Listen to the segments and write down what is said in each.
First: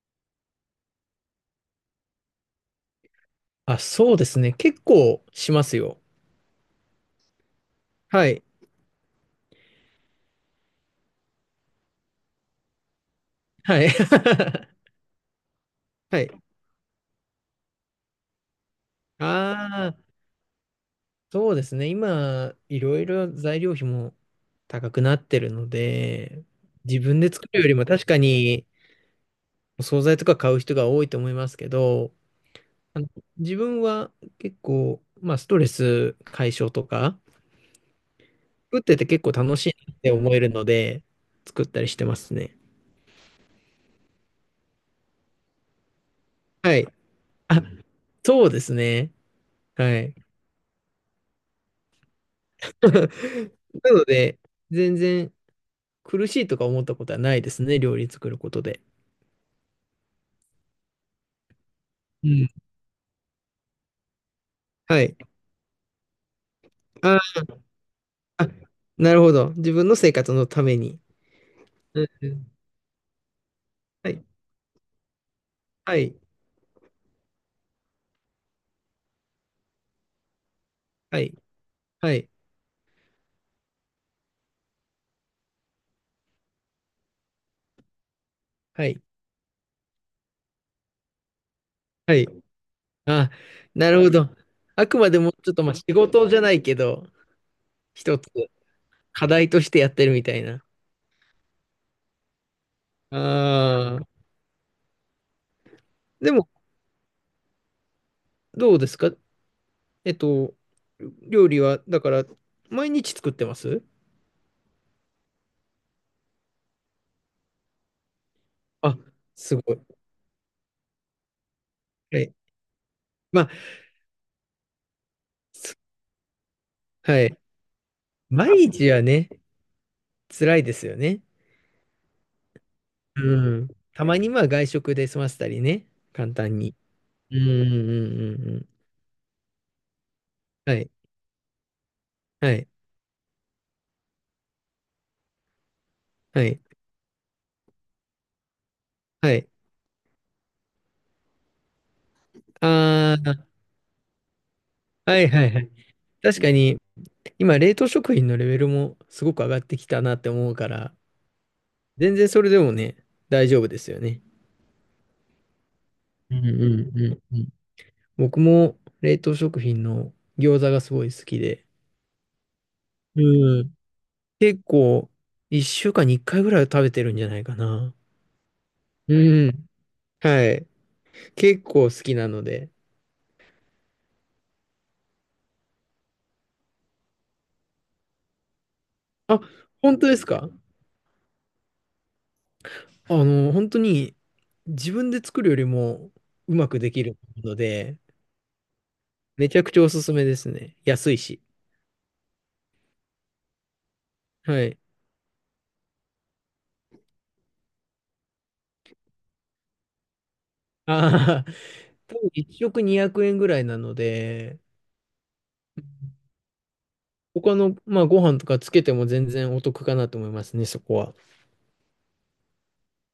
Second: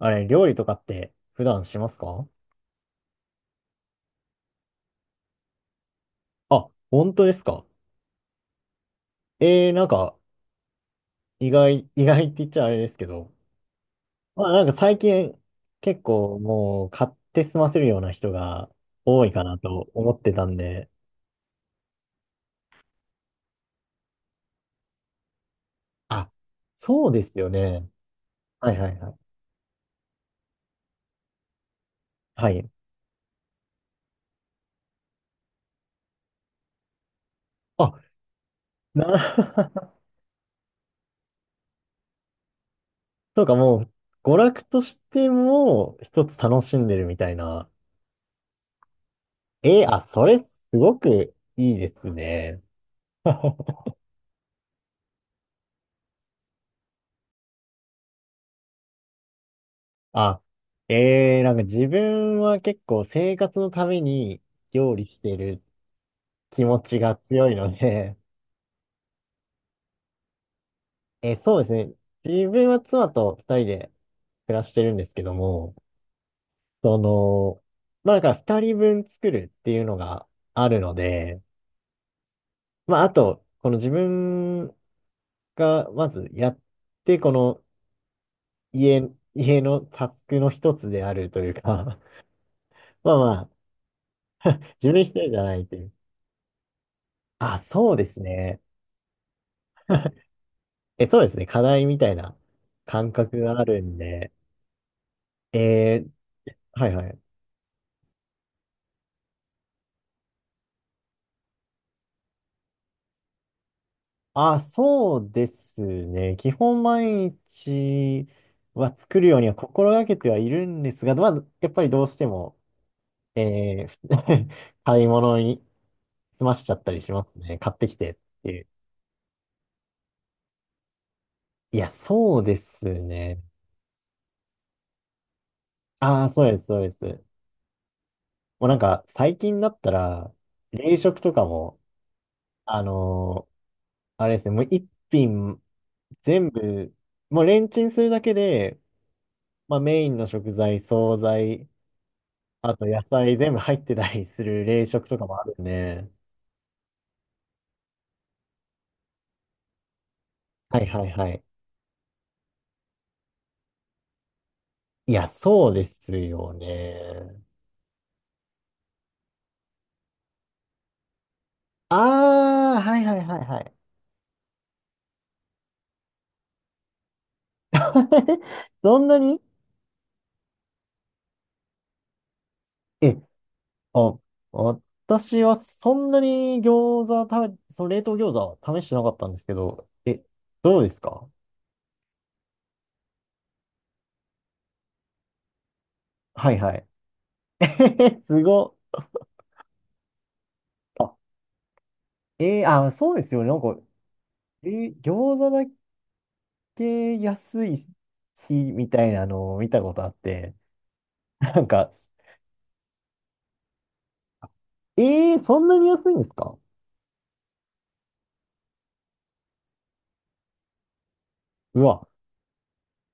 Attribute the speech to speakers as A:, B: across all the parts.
A: あれ、料理とかって普段しますか？
B: あ、そうですね。結構しますよ。
A: あ、本当ですか？
B: はい。
A: なんか、意外って言っちゃあれですけど、
B: はい。
A: まあなんか 最近結
B: は
A: 構
B: い。
A: もう買って済ませるような人が多いかな
B: あ
A: と
B: あ、
A: 思ってたんで、
B: そうですね。今、いろいろ材料費も高くなってるの
A: あ、
B: で、自
A: そう
B: 分
A: で
B: で
A: す
B: 作
A: よ
B: るよりも
A: ね。
B: 確かに
A: はいはいはい。
B: お惣菜とか買う人が多いと思いますけど、
A: はい。
B: あの、自分は結構、まあ、ストレス解消とか、
A: あ、
B: 作ってて結構
A: な、
B: 楽しい なって思えるので、作ったりしてますね。
A: そうかもう、娯楽としても一つ楽し
B: は
A: ん
B: い。
A: でるみたい
B: あ、
A: な。
B: そうですね。は
A: あ、
B: い。
A: それすごくいいですね。
B: なので、全然苦しいとか思ったことはないですね、料理作ることで。
A: あ、ええーなんか自
B: う
A: 分
B: ん。
A: は結構生活のために料
B: は
A: 理
B: い。
A: してる気持ちが
B: あ
A: 強いので、
B: あ、なるほど。自分の生活のために。
A: そうですね。
B: うんう
A: 自
B: ん。
A: 分は妻と二人で
B: はい。
A: 暮らしてるんですけども、
B: はい。
A: その、まあだから二人分作るっていうのがあるの
B: はい。
A: で、
B: はい。
A: まああと、この自分がまずやって、この
B: はい。
A: 家、家のタスクの一つであるというか、
B: はい。
A: まあ
B: あ、
A: まあ、
B: なるほど。あ
A: 自
B: く
A: 分一
B: まで
A: 人
B: も
A: じゃ
B: ちょ
A: な
B: っと
A: い
B: ま
A: と
B: あ
A: いう。
B: 仕事じゃないけど、
A: あ、そうで
B: 一
A: す
B: つ
A: ね。
B: 課題としてやってるみたいな。
A: え、そうですね。課題みたいな感覚があるん
B: ああ。
A: で。えー
B: でも、
A: はいはい。
B: どうですか？えっと、料理は、だから、毎日作ってます？
A: あ、そうですね。基本毎日は
B: あ、
A: 作るようには
B: すごい。
A: 心がけてはいるんですが、まあ、やっぱりどうし
B: は
A: て
B: い。
A: も、
B: まあ
A: えーふ 買い物に済ましちゃったりし
B: は
A: ます
B: い。
A: ね。買ってきてっていう。
B: 毎日はね、辛いですよね。
A: いや、そうですね。
B: うん。たまにまあ外食で済ませたりね、
A: ああ、
B: 簡
A: そう
B: 単
A: です、
B: に。
A: そうです。
B: うんうんうんう
A: もう
B: ん。
A: なんか、最近だったら、冷食とかも、あのーあれですね、もう一品全部、もうレンチンするだけで、まあメインの食材、惣菜、あと野菜全部入ってたりする冷食と
B: は
A: か
B: い
A: も
B: は
A: あ
B: いは
A: る
B: い。はいああはいはいはい。
A: ね。
B: 確かに、今、冷凍食品のレベルもすごく上がってきたなって思うか
A: はい
B: ら、
A: はいはい。
B: 全然それでもね、大丈夫ですよね。
A: いや、そうです
B: うん
A: よ
B: うんうん
A: ね。
B: うん。僕も冷凍食品の餃子がすごい好きで、
A: ああ、はいはいはいは
B: う
A: い。
B: ん。結構、1週間に1回ぐらいは食べてるんじゃないかな。
A: そんなに
B: うん。はい。結構好きなので。
A: え、あ、私はそんなに餃子食べ、その冷凍餃子は試してなかったんで
B: あ、
A: すけど、
B: 本当ですか？
A: どうですか？
B: あの、本当に自分で作るよりも
A: は
B: う
A: い
B: ま
A: は
B: く
A: い。
B: できるので、
A: すごっ。
B: めちゃくちゃおすすめですね。安いし。
A: あ、そうですよね。なんか、
B: はい。
A: 餃子だけ安い日みたいなのを見たことあって、
B: ああ、
A: なんか、
B: 多分1食200円ぐらいなので、
A: そんなに安いんですか？
B: 他の、まあ、ご飯とかつけても全然お得かなと思いますね、そこは。
A: うわ、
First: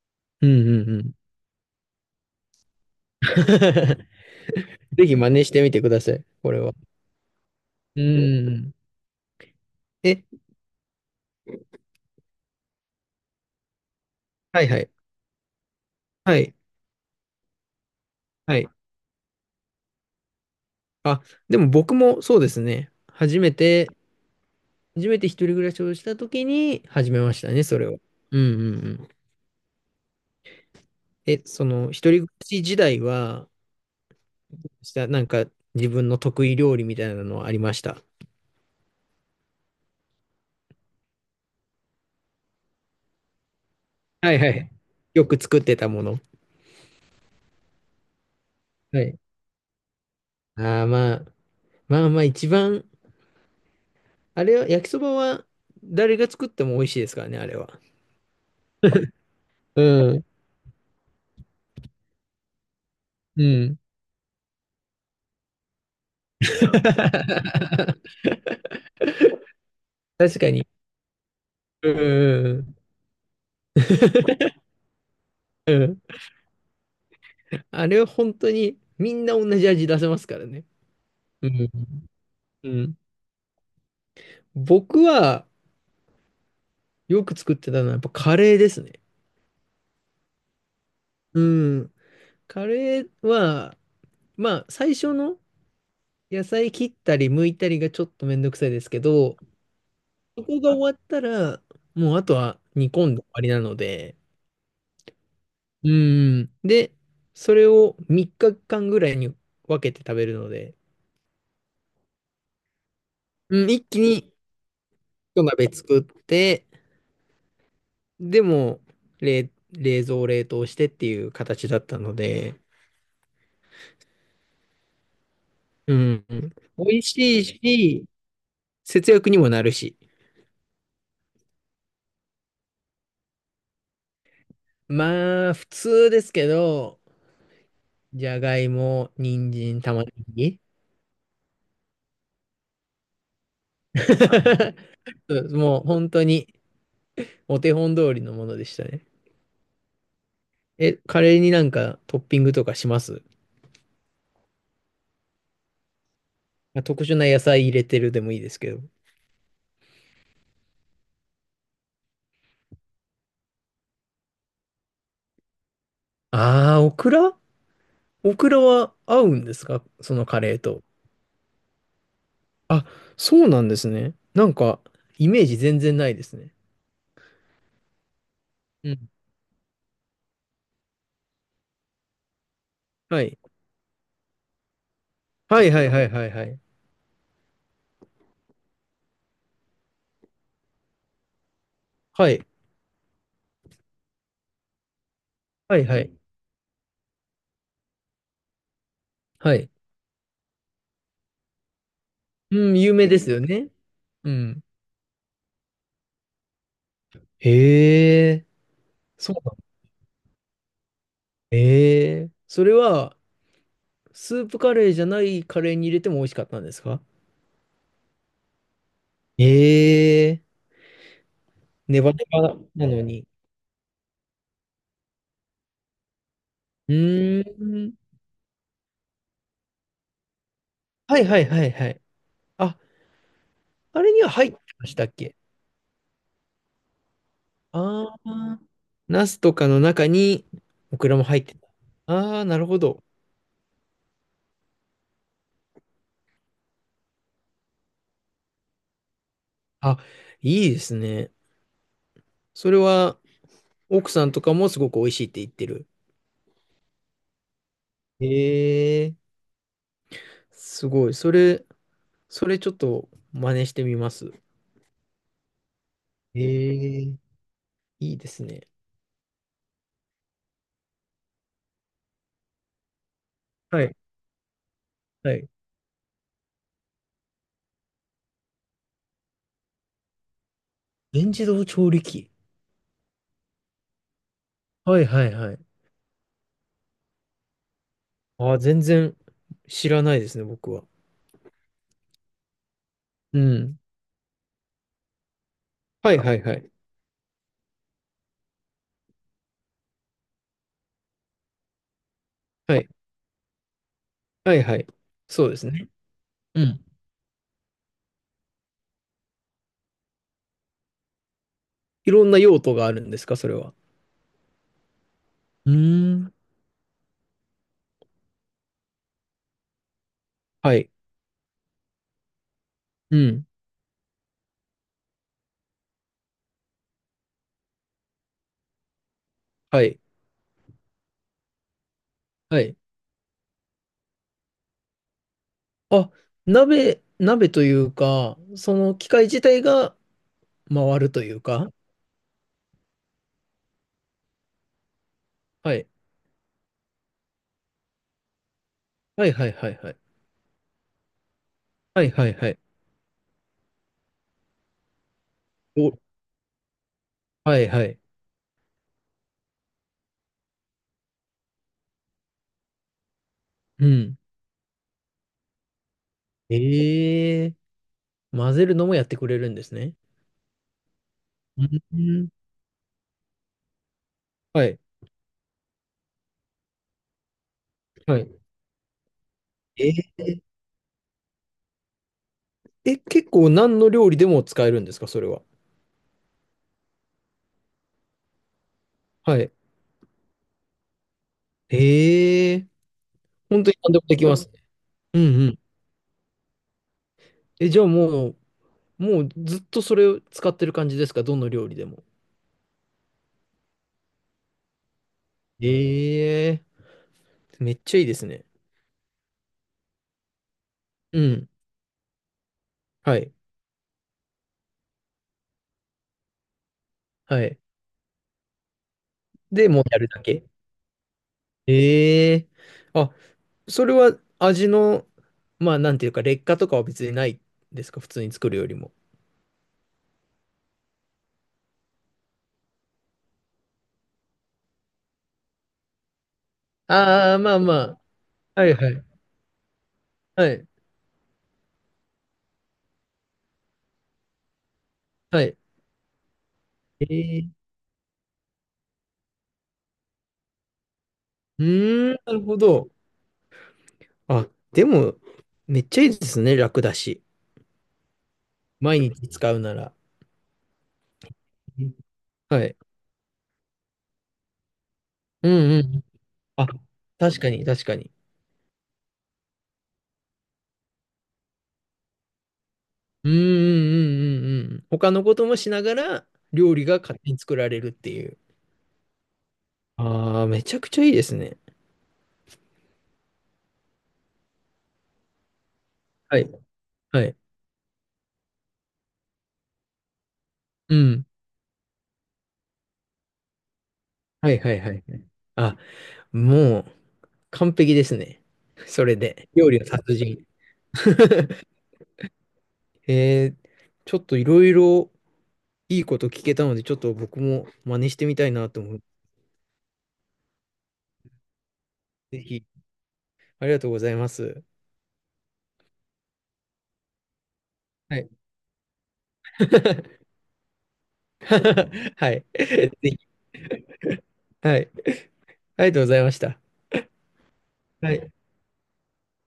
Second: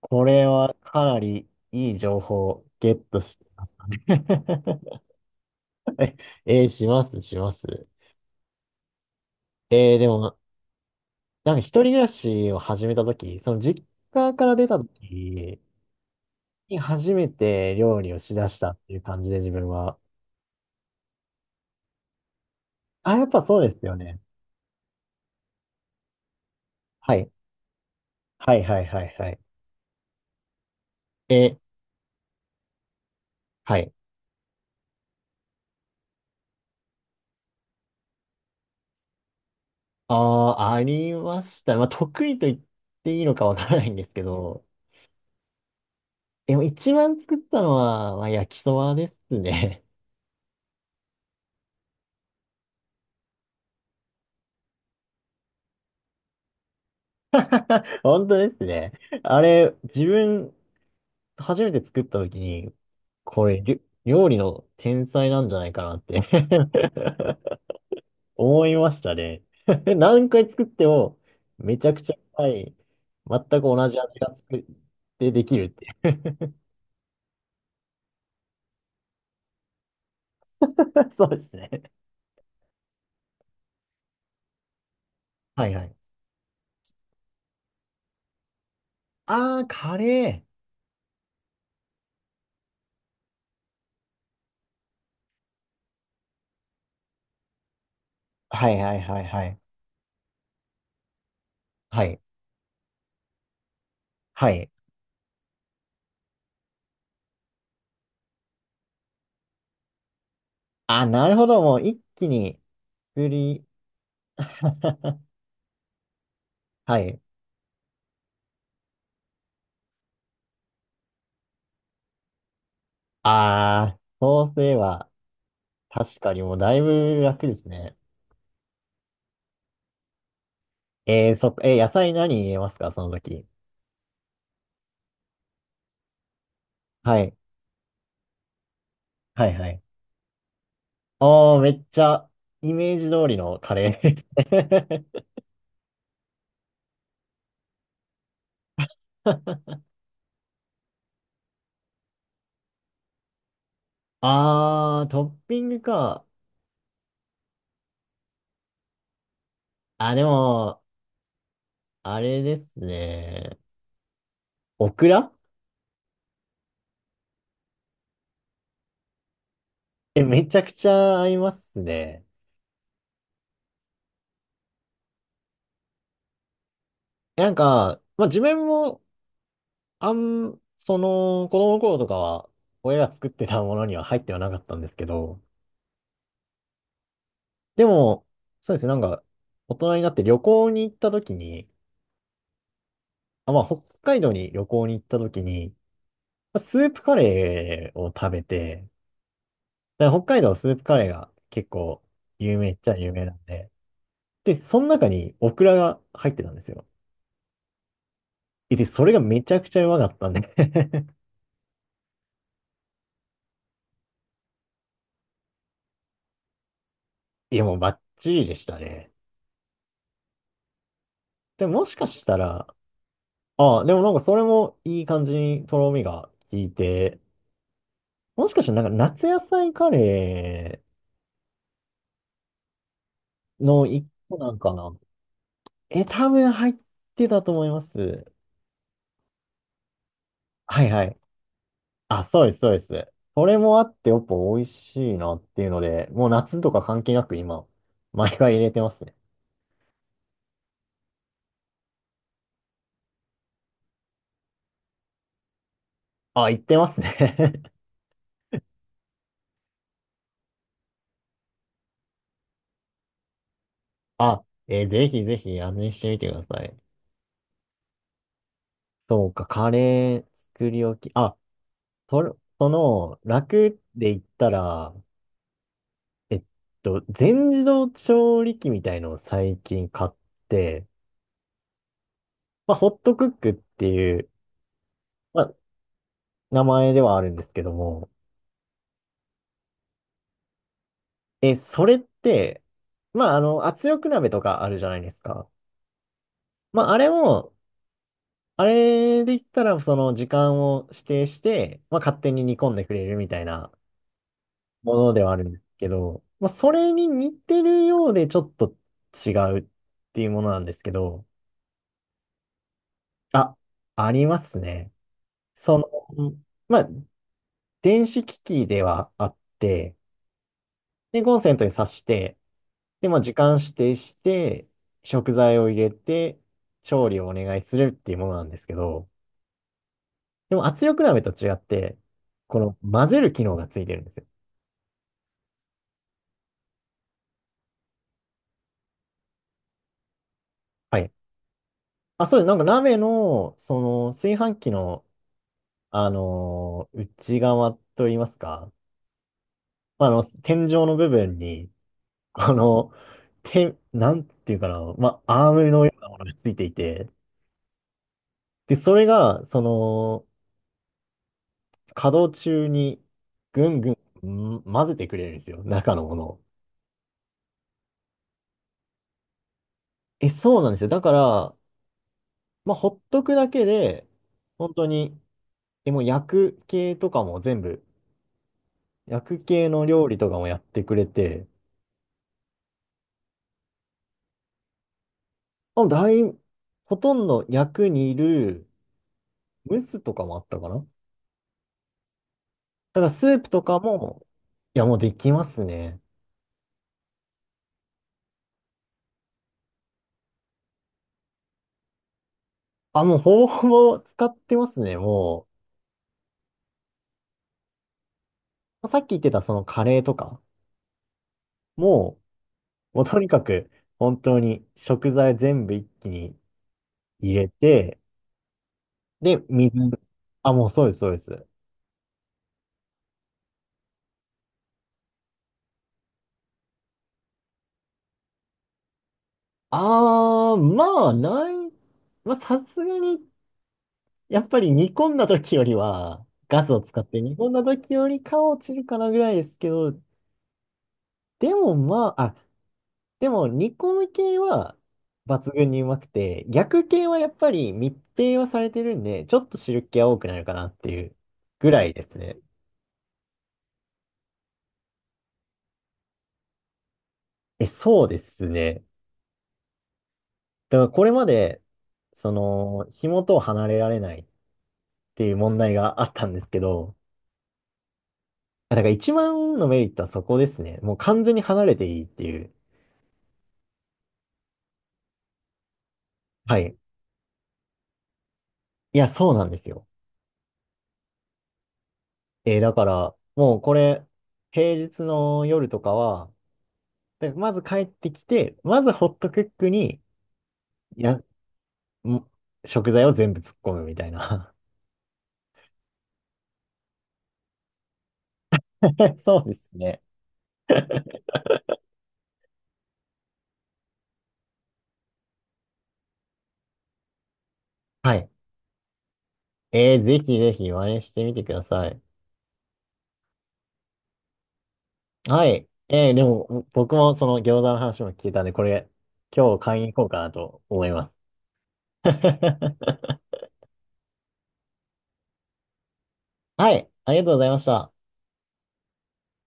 A: これ
B: うん
A: は
B: うんう
A: か
B: ん。
A: なりいい情報をゲットしましたね。
B: ぜひ真似してみてくださ い、これは。
A: します、します。
B: うんうんうん。
A: で
B: え、
A: も、なんか一人暮らしを始めたとき、その実家から
B: は
A: 出
B: い
A: た
B: は
A: と
B: い。
A: き
B: はい。
A: に初めて料理をしだ
B: は
A: し
B: い。
A: たっていう感じで自分は。
B: あ、でも僕もそうですね。
A: あ、やっ
B: 初
A: ぱ
B: め
A: そうです
B: て、
A: よね。
B: 初めて一人暮らしをした時に始
A: は
B: め
A: い。
B: ましたね、それを。うんうんう
A: はいはいは
B: ん。
A: いはい。
B: え、
A: え、
B: その一人暮らし時代は、
A: はい。
B: したなんか自分の得意料理みたいなのはありました？
A: ああ、ありました。まあ、得意と言っていいのかわからないんですけ
B: はいは
A: ど、
B: い。よく作ってたもの。
A: でも一番作ったのは、まあ、焼きそば
B: は
A: で
B: い。
A: すね。
B: ああ、まあ、まあまあ一番、あれは、焼きそばは誰が作っても美味しいですからね、あれは。
A: 本当ですね。あれ、
B: う
A: 自
B: ん。
A: 分、初めて作った時に、
B: う
A: これ、り
B: ん。
A: ょ料理の天才なんじゃないかなって 思いましたね。何
B: 確
A: 回
B: か
A: 作っ
B: に。
A: ても、めち
B: う
A: ゃ
B: ん
A: くちゃうま
B: う
A: い、
B: ん
A: 全く同じ味が作ってできるっ
B: うん。
A: て
B: う
A: い
B: ん。
A: う。
B: あれは本当にみんな同じ味出せますからね。
A: そうで
B: う
A: す
B: ん。
A: ね。
B: うん。僕は
A: はいはい。
B: よく作ってたのはやっぱカレーですね。
A: ああ、カレー。
B: うん。カレーは、まあ最初の野菜切ったり剥いたりがちょっとめんどくさ
A: は
B: い
A: い
B: です
A: はい
B: け
A: はい
B: ど、
A: はい。
B: そこが終わったら、
A: は
B: もう
A: い。
B: あとは煮込んで終わりなので、
A: はい。
B: うん。で、それを3日間ぐらいに分けて食べるので、
A: あ、なるほど。もう一気に作り。
B: うん、一気に 一鍋作って、
A: はい。
B: でも、冷蔵冷凍してっていう形だったので、
A: あー、そうすれば、
B: う
A: 確
B: ん、
A: かにもうだい
B: 美味
A: ぶ
B: しい
A: 楽ですね。
B: し、節約にもなるし。
A: そっか、野菜何入れますかその時？
B: まあ、普通ですけど、
A: はい。
B: じゃがいも、
A: は
B: 人
A: いは
B: 参、
A: い。
B: 玉ねぎ。
A: おー、めっちゃ、イメージ通りのカレーです ね。
B: そうもう本当にお手本通りのものでしたね。え、カレーになんかトッピングとかします？
A: あー、トッピングか。
B: あ、特殊な野菜入れてるでもいいですけど。
A: あ、でも、あれですね。オクラ
B: ああ、オクラ。オクラは合うんですかそのカ
A: め
B: レ
A: ち
B: ー
A: ゃく
B: と。
A: ちゃ合いますね。
B: あ、そうなんですね。なんか、イメージ全然ないですね。
A: なんか、まあ自分
B: う
A: も、
B: ん。
A: あん、その、子供の頃とかは、親が
B: は
A: 作っ
B: い。
A: てたものには入ってはなかったんですけど、
B: はいはいはいはいはい。
A: でも、そうですね、なんか、大人になって旅行に行った時に、
B: はい。
A: あ、まあ、北海道に旅行に行った時に、
B: はいはい。
A: まあスープカレーを食べて、
B: はい。
A: だから北海道スープカレーが結構有名
B: う
A: っ
B: ん、
A: ち
B: 有
A: ゃ
B: 名
A: 有
B: で
A: 名
B: す
A: な
B: よ
A: んで、
B: ね。う
A: で、
B: ん。
A: その中にオクラが入ってたんですよ。
B: へえ、
A: で、それが
B: そう
A: めち
B: な
A: ゃく
B: ん。
A: ちゃうまかったんで。
B: へえ。それは、スープカレーじゃないカレーに入れても美味しかったんですか？
A: いや、もうバッチリでしたね。
B: へえ、
A: でも、もし
B: ネ
A: か
B: バ
A: し
B: ネ
A: た
B: バ
A: ら、
B: なのに。
A: ああ、でもなんかそれもいい感じにとろみが効い
B: う
A: て、
B: ーん。
A: もしかしたらなんか夏野菜カレ
B: はいはいはいはい。あ、
A: ーの
B: あ
A: 一
B: れには
A: 個
B: 入
A: な
B: っ
A: ん
B: て
A: か
B: まし
A: な。
B: たっけ？
A: え、多分入ってたと思いま
B: あ
A: す。
B: あ、ナスとかの中に
A: はい
B: オ
A: は
B: クラ
A: い。
B: も入ってた。
A: あ、
B: あ
A: そ
B: あ、
A: うです、
B: なる
A: そう
B: ほ
A: で
B: ど。
A: す。それもあってやっぱ美味しいなっていうので、もう夏とか関係なく今、毎回入れてますね。
B: あ、いいですね。それは奥さんとかもすごく美味しいって言ってる。
A: あ、行ってますね。
B: ええ、すごい。それちょっと真似してみます。
A: あ、ぜひぜひ味見してみてください。
B: ええ、いいですね。
A: そうか、カレー作り置き。あ、それ、その、楽
B: はい、
A: で言ったら、
B: はい。
A: えっ全自動調理器みたいのを最近買って、
B: 全自動調理器。
A: まあ、ホットクックっていう、
B: はいはい
A: ま
B: は
A: あ、
B: い。
A: 名前ではあるんですけども、
B: ああ、全然知らないですね、僕は。
A: それって、まあ、
B: うん。
A: 圧力鍋とかあるじゃないですか。
B: はいはいはい。
A: まあ、あれも、あれで言ったら、その時間を指定して、まあ、勝手に煮込ん
B: は
A: で
B: い。
A: くれるみたいな
B: はいはい。
A: ものではある
B: そう
A: ん
B: で
A: です
B: す
A: け
B: ね。
A: ど、まあ、
B: う
A: そ
B: ん。
A: れに似てるようでちょっと違うっていうものなんですけど、
B: いろんな用途があるんですか、それ
A: あ、
B: は。
A: ありますね。
B: う
A: その、
B: ーん。
A: まあ、電子機器ではあって、
B: はい。
A: で、コンセントに挿して、で、
B: う
A: まあ、時
B: ん。
A: 間指定して、食材を入れて、調理をお願いするっていうものなんですけど、
B: はい。
A: でも圧力鍋と違って、こ
B: は
A: の
B: い。
A: 混ぜる機能がついてるんですよ。
B: あ、鍋というか、その機械自体が
A: は
B: 回る
A: い。
B: というか。
A: あ、そうです。なんか鍋の、その、炊飯器の、
B: はい。
A: 内側といいますか、
B: はいはいはいはい。
A: まあ、天井の部分に、
B: はいはいは
A: こ
B: い。
A: の、なんていうかな、まあ、アームのよ
B: お、
A: うなものがついていて、
B: はいはい。
A: で、それが、その、稼働中にぐん
B: う
A: ぐ
B: ん。
A: ん、ん混ぜてくれるんですよ、中のものを。
B: ええー、混ぜるのもやってくれるんですね。
A: え、そうなんですよ。だから、
B: うん。
A: まあ、ほっとくだけで、
B: は
A: 本
B: い。
A: 当に、もう薬系とかも全部、
B: はい。
A: 薬系
B: え
A: の料理
B: ー、
A: とかもやってくれて、
B: え、結構何の料理でも使えるんですか、それは。
A: あ、ほとんど薬にいる
B: はい。
A: ムースとかもあったかな。だ
B: ええ。
A: からスープと
B: 本当に
A: か
B: 何でもでき
A: も、
B: ますね。
A: いや、もうで
B: う
A: き
B: ん
A: ま
B: うん。
A: すね。
B: え、じゃあもう、もうずっとそれを使ってる感じですか、どの料理でも。
A: あ、もうほぼほぼ使ってますね、も
B: ええ、めっちゃいいですね。
A: う。さっき言ってたそのカレーとか
B: うん。
A: も、もう
B: は
A: とに
B: い。
A: かく、本当に食材全部一気に入
B: は
A: れ
B: い。
A: て、で、
B: で、
A: 水、
B: もうやるだけ。
A: あ、もうそうです、そうです。
B: ええ。あ、それは味の、まあ、なんていうか、劣化とかは別にないですか普通に作るよりも。
A: あー、まあ、ない、まあ、さすがに、やっぱり煮込んだ時よりは、ガスを使って
B: あ
A: 煮
B: あ、
A: 込ん
B: まあ
A: だ
B: ま
A: 時よりかは
B: あ。
A: 落
B: はい
A: ちる
B: は
A: か
B: い。
A: なぐらいですけど、
B: はい。
A: でもまあ、あ、でも煮込む系は
B: は
A: 抜
B: い。
A: 群にうまくて、逆系はやっ
B: え
A: ぱ
B: え。
A: り密閉はされてるんで、ちょっと汁気は多くなるかなっていう
B: うー
A: ぐらいで
B: ん、
A: す
B: な
A: ね。
B: るほど。あ、でも、めっちゃいいですね。楽だし。
A: え、そうですね。
B: 毎日使うなら。
A: だからこれまで、
B: うん。
A: そ
B: はい。
A: の、紐と離れられないっていう
B: う
A: 問
B: ん
A: 題
B: う
A: が
B: ん。
A: あったんですけ
B: あ、
A: ど、
B: 確かに、確かに。
A: あだから一番のメリットはそこですね。もう完全に離れていいっていう。
B: うんうんうんうんうん。他のこともしながら、
A: は
B: 料
A: い。
B: 理が勝手に作られるっていう。
A: いや、そうなんですよ。
B: ああ、めちゃくちゃいいですね。
A: だから、もうこれ、平日の夜とかは、
B: はい。は
A: で
B: い。
A: まず帰ってきて、まずホットクックに、
B: う
A: いや、ん
B: ん。
A: 食材を全部突っ込むみたい
B: は
A: な。
B: いはいはいはい。あ、もう、完璧ですね。それ
A: そう
B: で。
A: です
B: 料理の
A: ね。
B: 達人。えー、ちょっといろいろいいこと聞けたので、ちょっと僕も真似
A: は
B: して
A: い。
B: みたいなと思っ
A: ぜひぜひ真似してみてください。
B: て、ぜひ、ありがとうございます。
A: はい。でも、僕もその餃子の話も
B: は
A: 聞
B: い。
A: いたんで、これ、今日買いに行こうかな と思います。
B: はい。ぜひ。はい。ありがとうございました。
A: はい。ありがとうございました。
B: はい。